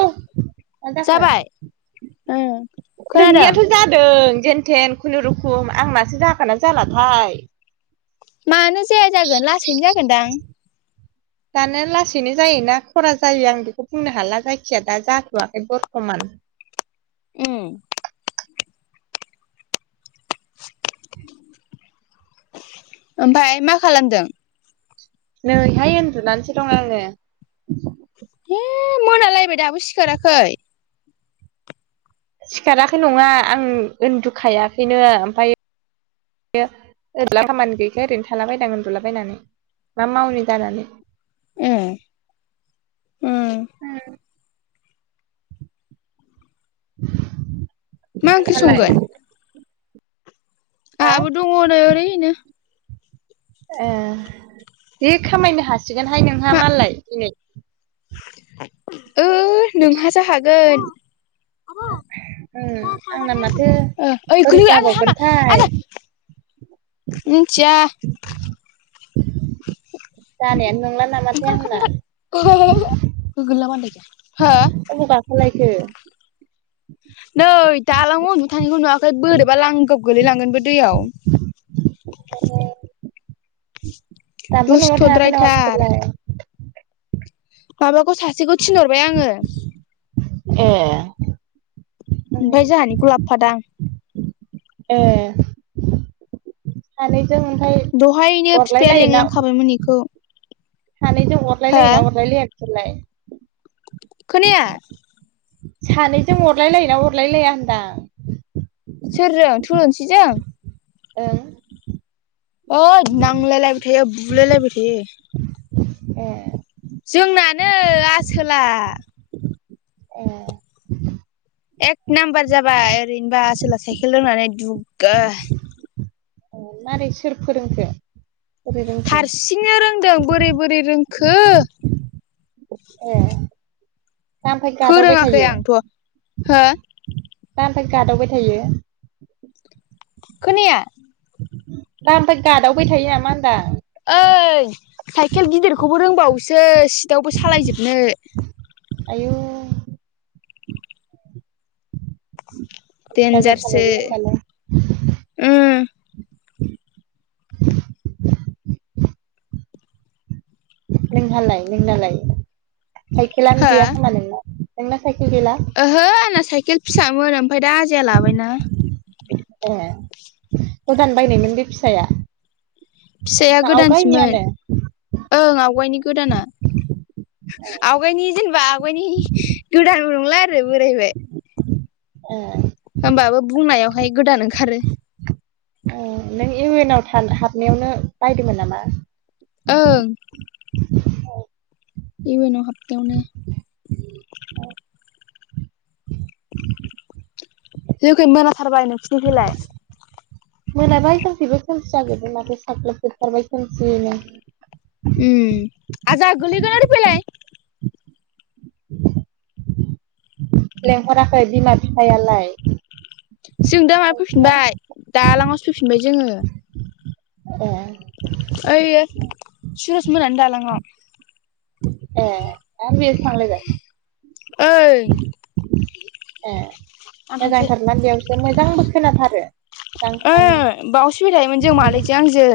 मा जाखो? जाबाय? खोनादों? नोंनियाथ' जादों जेनथेन खुनुरुखुम। आंनासो जाखोना जालाथाय? मानो जाया जागोन लासैनो जागोनदां। दानो लासैनो जायोना खरा जायो आं बेखौ बुंनो हाला जायखिजाया दा जाथ'वाखै बर्थ'मान। ओ। ओमफ्राय मा खालामदों? नै हाय उन्दुनानैसो दं आङो। हे मोनालायबाय दाबो सिखाराखै। सिखाराखै नङा आं उन्दुखायाखैनो। ओमफ्राय बे ओरैनो खामानि गैयैखो ओरैनो थालाबायदां उन्दुलाबायनानै मा मावनि जानानै। ए। ओ। [unintelligible] मा ओंख्रि नोंहालाय संगोन? हा आहाबो दङ नै ओरैनो ए बे खामायनो हासिगोनहाय नोंहा मा मालाय दिनै। ओ नोंहासो हागोन। [unintelligible] आंना माथो ओइ बोरै गोलैयो हामा आबा जाबावगोनथाय आबा। मिथिया जानायानो नंला नामाथाय आंना। [unintelligible] अबाव गाखोलायखो? नै दालाङाव उन्दुना थानायखौ नुवाखै बोरैबा लांगाब गोलैलांगोनबो दैयाव। [unintelligible] दाबो नवाव थाङाखै नामा दुस्थ'द्रायथार बिसोरलाय? माबाखौ सासेखौ थिनहरबाय आङो। ए। ओमफ्राय जोंहानिखौ लाबोफादां। ए। सानैजों ओमफ्राय अरलाय लायोना। हाबायमोन बेखौ। सानैजों अरलायलायोना अरलायलाया बिसोरलाय खोनाया। सानैजों अरलाय लायोना अरलायलाया होनदां। सोरजों थुलुंसिजों? ओं। ओइद नांलायलायबाय थायो बुलायलायबाय थायो। ए। जोंनानो आसोला। ए। एक नाम्बार जाबाय ओरैनोबा आसोला साइकेल रोंनानै दुगा। मारै सोर फोरोंखो? बोरै रोंखो हारसिंनो रोंदों बोरै बोरै रोंखो। ए। दा ओमफाय गादावबाय फोरोङाखै थायो आंथ' हो दा ओमफाय गादावबाय थायो। खोनाया दा ओमफाय गादावबाय थायो नामा होनदां। ओइ साइकेल गिदिरखौबो रोंबावोसो सिटावबो सालायजोबनो। आयौ। [unintelligible] जाथारबाय देनजारसो बे होनबालाय उम। नोंहालाय नोंनालाय साइकेलानो हो गैया खोमा नोंना नोंना साइकेल गैला। ओहो आंना साइकेल फिसामोन ओमफाय दा आजाया लाबायना। ए गोदान बायनायमोन बे फिसाया? फिसाया ना गोदानसोमोन आवगायनियानो ओं आवगायनि गोदाना। आवगायनि जेनेबा आवगायनि गोदानबो नंला आरो बोरायबाय। ए। होमबाबो बुंनायावहाय गोदान ओंखारो। उम नों इउ एन आव था हाबनायावनो बायदोंमोन नामा? ओं। इउ एनाव हाबनायावनो। औ [unintelligible] जोंखौै मोनाथारबाय नोंसिनिखैलाय। मोनाबाय जोंथिबो खोमसि जाजोबाय माथो साख्लबजोबथारबाय खोमसियैनो। उम आजा गोलैगोन ओरै फैलाय। लेंहराखै बिमा बिफायालाय। जों दा माय नोंसिना फैफिनबाय दालांङावसो फैफिनबाय जोंङो। ए। ओययो सुरस मोननानि दालांआव। ए आरो बेयावसो थांलायबाय [unintelligible] ऐ। ए मोजांथारमोन बेयावसो मोजांबो खोनाथारो। ओ स्रांनो बावसो फैबाय थायोमोन जों मादैजों आंजों।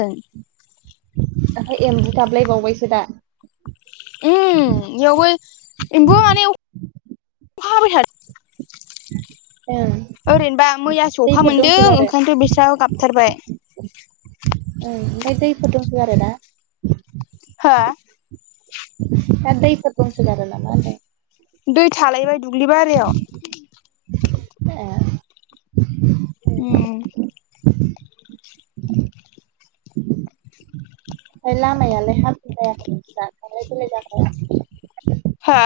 ओहै एम्बु गाबलायबावबायसो दा। उम इयावबो एम्बु माने अखा हाबाय थादों उम। ओरैनोबा मैयासो अखा मोनदों ओंखायनोथ' बिस्रा गाबथारबाय। ओ ओमफाय दैफोर दंसो गारोना? हा। दा दैफोर दंसो गारो नामा होनदों दै थालायबाय दुब्लि बारियाव। ए। उम। ओमफाय लामायालाय हाब्रु जायाखै नोंसिना थांलाय फैलाय जाग्राया? हा?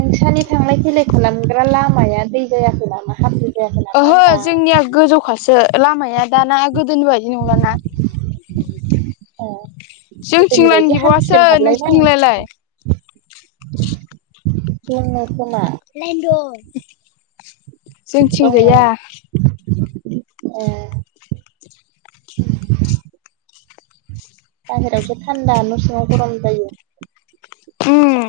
नोंसानि थांलाय फैलाय खालामग्रा लामाया दै जायाखै नामा हाब्रु जायाखै नामा ओहो होनदां जोंनिया गोजौखासो लामाया दाना गोदोनि बाय ए गोदोनि बायदि हान्थुसिम हाबलायनाय [unintelligible] [unintelligible] [unintelligible] [unintelligible] जोंथिं ए गैया ए बाहेरायावथ' थान्दा न' सिंङाव गरम जायो। उम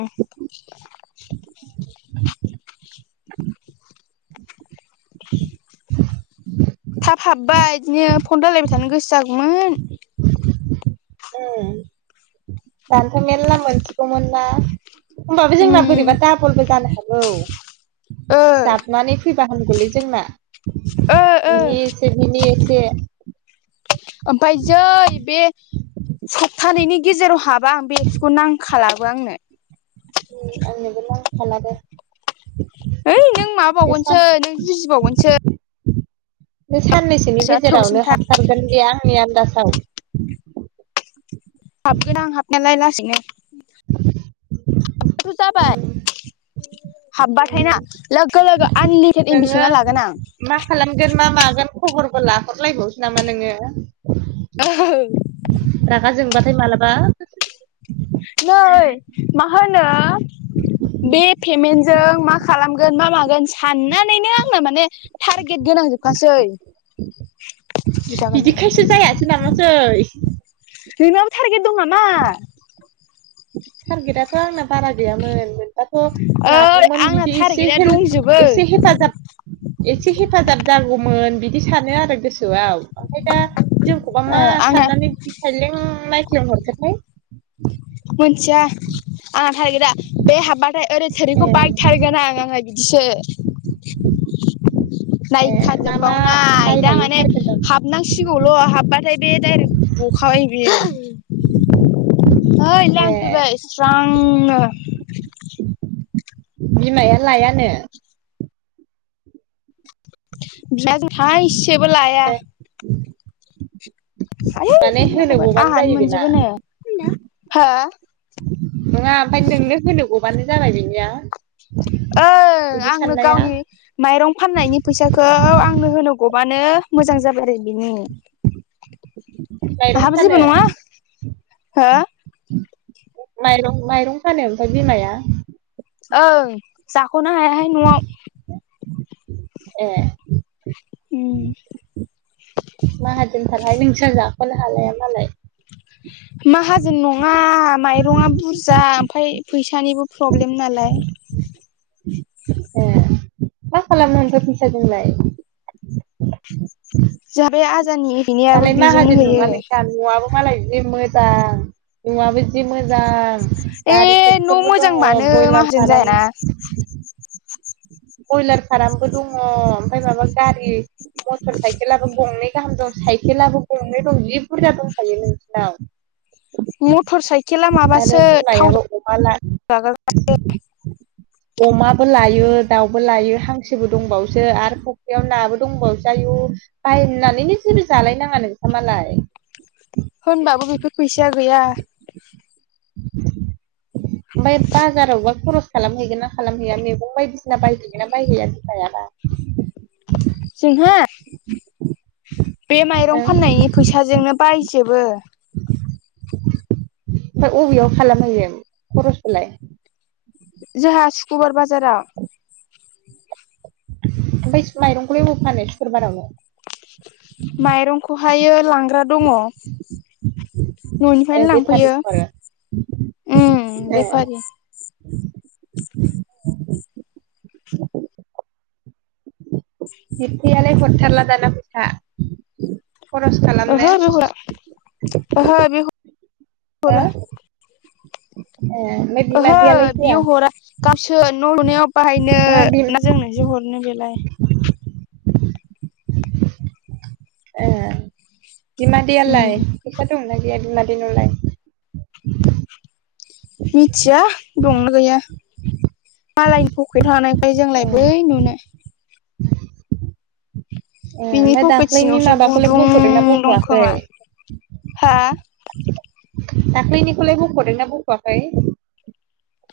[unintelligible] थाब हाबबाय बिदिनो फन रायलायबाय थानो गोसो जागौमोन। उम। दानथ' मेलला मोनसिगौमोन ना? होमबाबो जोंना उम बोरैबा दाबलबो जानो हागौ। ओ जाबनानै फैबा हामगौलै जोंना। ओ ओ बिनि एसे बिनि एसे ओमफाय जै बे सपथानैनि गेजेरावहाब [unintelligible] नांखालाबो आंनो। उम आंनोबो नांखाला दा। उइ नों सान माबावगोनसो नों जुजिबावगोनसो बे साननैसोनि गोसोआ गेजेरावनो थौलेसिनथार हाबथारगोन दे आंनि आन्दाजाव। हाबगोन आं हाबनायालाय लासैनो हाबबाथ' जाबाय। हाबबाथाय ना लोगो लोगो आनलिमिटेड एम बि नोङो सोना लागोन आं। मा खालामगोन मा मागोन खबरबो लाहरलायबावसो नामा नोङो? रागा जोंबाथाय मालाबा नै मा होनो बे पेमेन्टजों मा खालाम गोन मा मागोन साननानैनो आंना माने टारगेट गोनां जोब बिदिखायसो [unintelligible] जायासै नामासै नोंनाबो थारगेट दं नामा? टारगेटाथ' आंना बारा गैयामोन। दाथ' ओइ लागोमोन आंना बिदि एसे टारगेटआ दंजोबो हेल्प एसे हेफाजाब एसे हेफाजाब जागौमोन बिदि सानो आरो गोसोआव ओमफ्राय दा जों [unintelligible] ओ मा आंना साननानै दि खायलें नायख्लें हरखोथाय? मोनथिया [unintelligible] बेे हाबबाथाय ओरै ए थोरिखौ बायथारगोन आं आंना बिदिसो। ए मा मा नायखाजोबबावनाय दा बायनायनि माने टारगेट दं हाब नांसिगौल' हाबबाथाय बे डाइरेक्ट बखाबाय बियो। ए [unintelligible] स्रांनो। बिमाया लायानो। [unintelligible] थाइसेबो लाया। [unintelligible] [unintelligible] माने होनो गबानो आंहानो जायो बेना मोनजोबो नो हो नङा ओमफाय नोंनो होनो गबानो जाबाय बिनिया ओ आंनो गावनि माइरं फाननायनि फैसाखौ आंनो होनो गबानो मोजां जाबाय आरो बिनो। माइरं आंहाबो जेबो फानो नङा हो? माइरं माइरं फानो ओमफ्राय बिमाया ओं जाख'नो हायाहाय न'आव। ए उम माहाजोनथारहाय नोंसा जाख'नो हालाया मालाय। [inaudible] माहाजोन नङा माइरंआ बुरजा ओमफ्राय फैसानिबो प्रब्लेम नालाय। ए मा खालामनो ओमफाय फैसाजोंलाय? जों [unintelligible] हैैनायाबो दालाय बेजोंनो माहाजोन होयो। नङा नोंसा न'आबो मालाय जि मोजां न'आबो जि मोजां। ए गारि न' ट्रेक्टरबो दङ मोजांबानो ब्रयलार माहाजोन फाराम जायाना बयलार फारामबो दङ ओमफ्राय माबा गारि मटर साइकेलाबो गंनै गाहाम दं साइकेलाबो गंनै दं जि बुरजा दंखायो नोंसिनाव। मटर साइकेला आरो माबासो थाव बिमायाबो अमा ला जागोन। अमाबो लायो दाउबो लायो हांसोबो दंबावसो आरो फख्रियाव नाबो दंबावोसो आयु। बायनानैनो जेबो जालायनाङा नोंसा मालाय। होनबाबो बेफोर फैसाया गैया। ओमफाय बाजारावबा खरस खालामहैगोन ना खालामहैया मैगं बायदिसिना बायहैगोन ना बायहैया बिफायाबा। जोंहा बे माइरं ओं फाननायनि फैसाजोंनो बायजोबो। ओमफ्राय अबेयाव खालामहोयो खरसखौलाय? जोंहा सुक्रुबार बाजाराव। ओमफ्राय माइरंखौलाय अबाव फानो सुकुर बारावलाय? माइरंखौहायो लांग्रा दङ। ए न'निफ्रायनो लांफैयो बेफारिफोर ओम ए बेफारि। बिबथियालाय हरथारला दाना फैसा। खरस खालामनो ओहो बि हरा ओहो बि हरा। औ ओहो बियो हरा। गावसो न' लुनायाव बाहायनो नङा बि ना जोंनोसो हरनो बेलाय। ए बिमादैयालाय उम फैसा दं ना गैया बिमादै नावलाय? मिथिया दंना गैया। मालायनि पकेट थानायखौलाय जोंलाय बै ए नुनो। ओ बिनि ओमफ्राय पकेट दाख्लैनि सिङावसो माबाखौलाय गुदुं बख'दोंना दं बख'वाखै? खोमा हा दाख्लैनिखौलाय बख'दोंना बख'वाखै?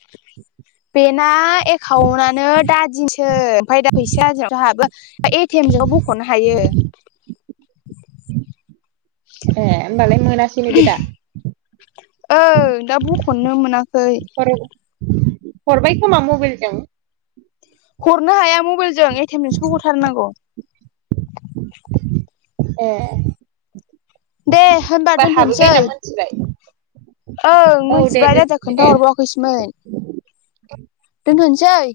[inaudible] बेना एकाउन्टानो दादिनिसो ओमफ्राय दा फैसाया ओजोंहायसो हाबो। एटिएमजों बख'नो हायो। ए होमबालाय मोनासैनो बे दा। ओ दा बखननो मोनाखै। हरबाय खोमा मबेयलजों। हरनो हाया मबाइलजों एटएमजोंसो बख'थारनांगौ। ए दे होम बा हाबैबाय होनना मोनथिबाय? ओं औ दे मिथिबाय राजा दोनथ'सै खोन्था दे हरबावाखैसोमोन। दोनथ'निसैै।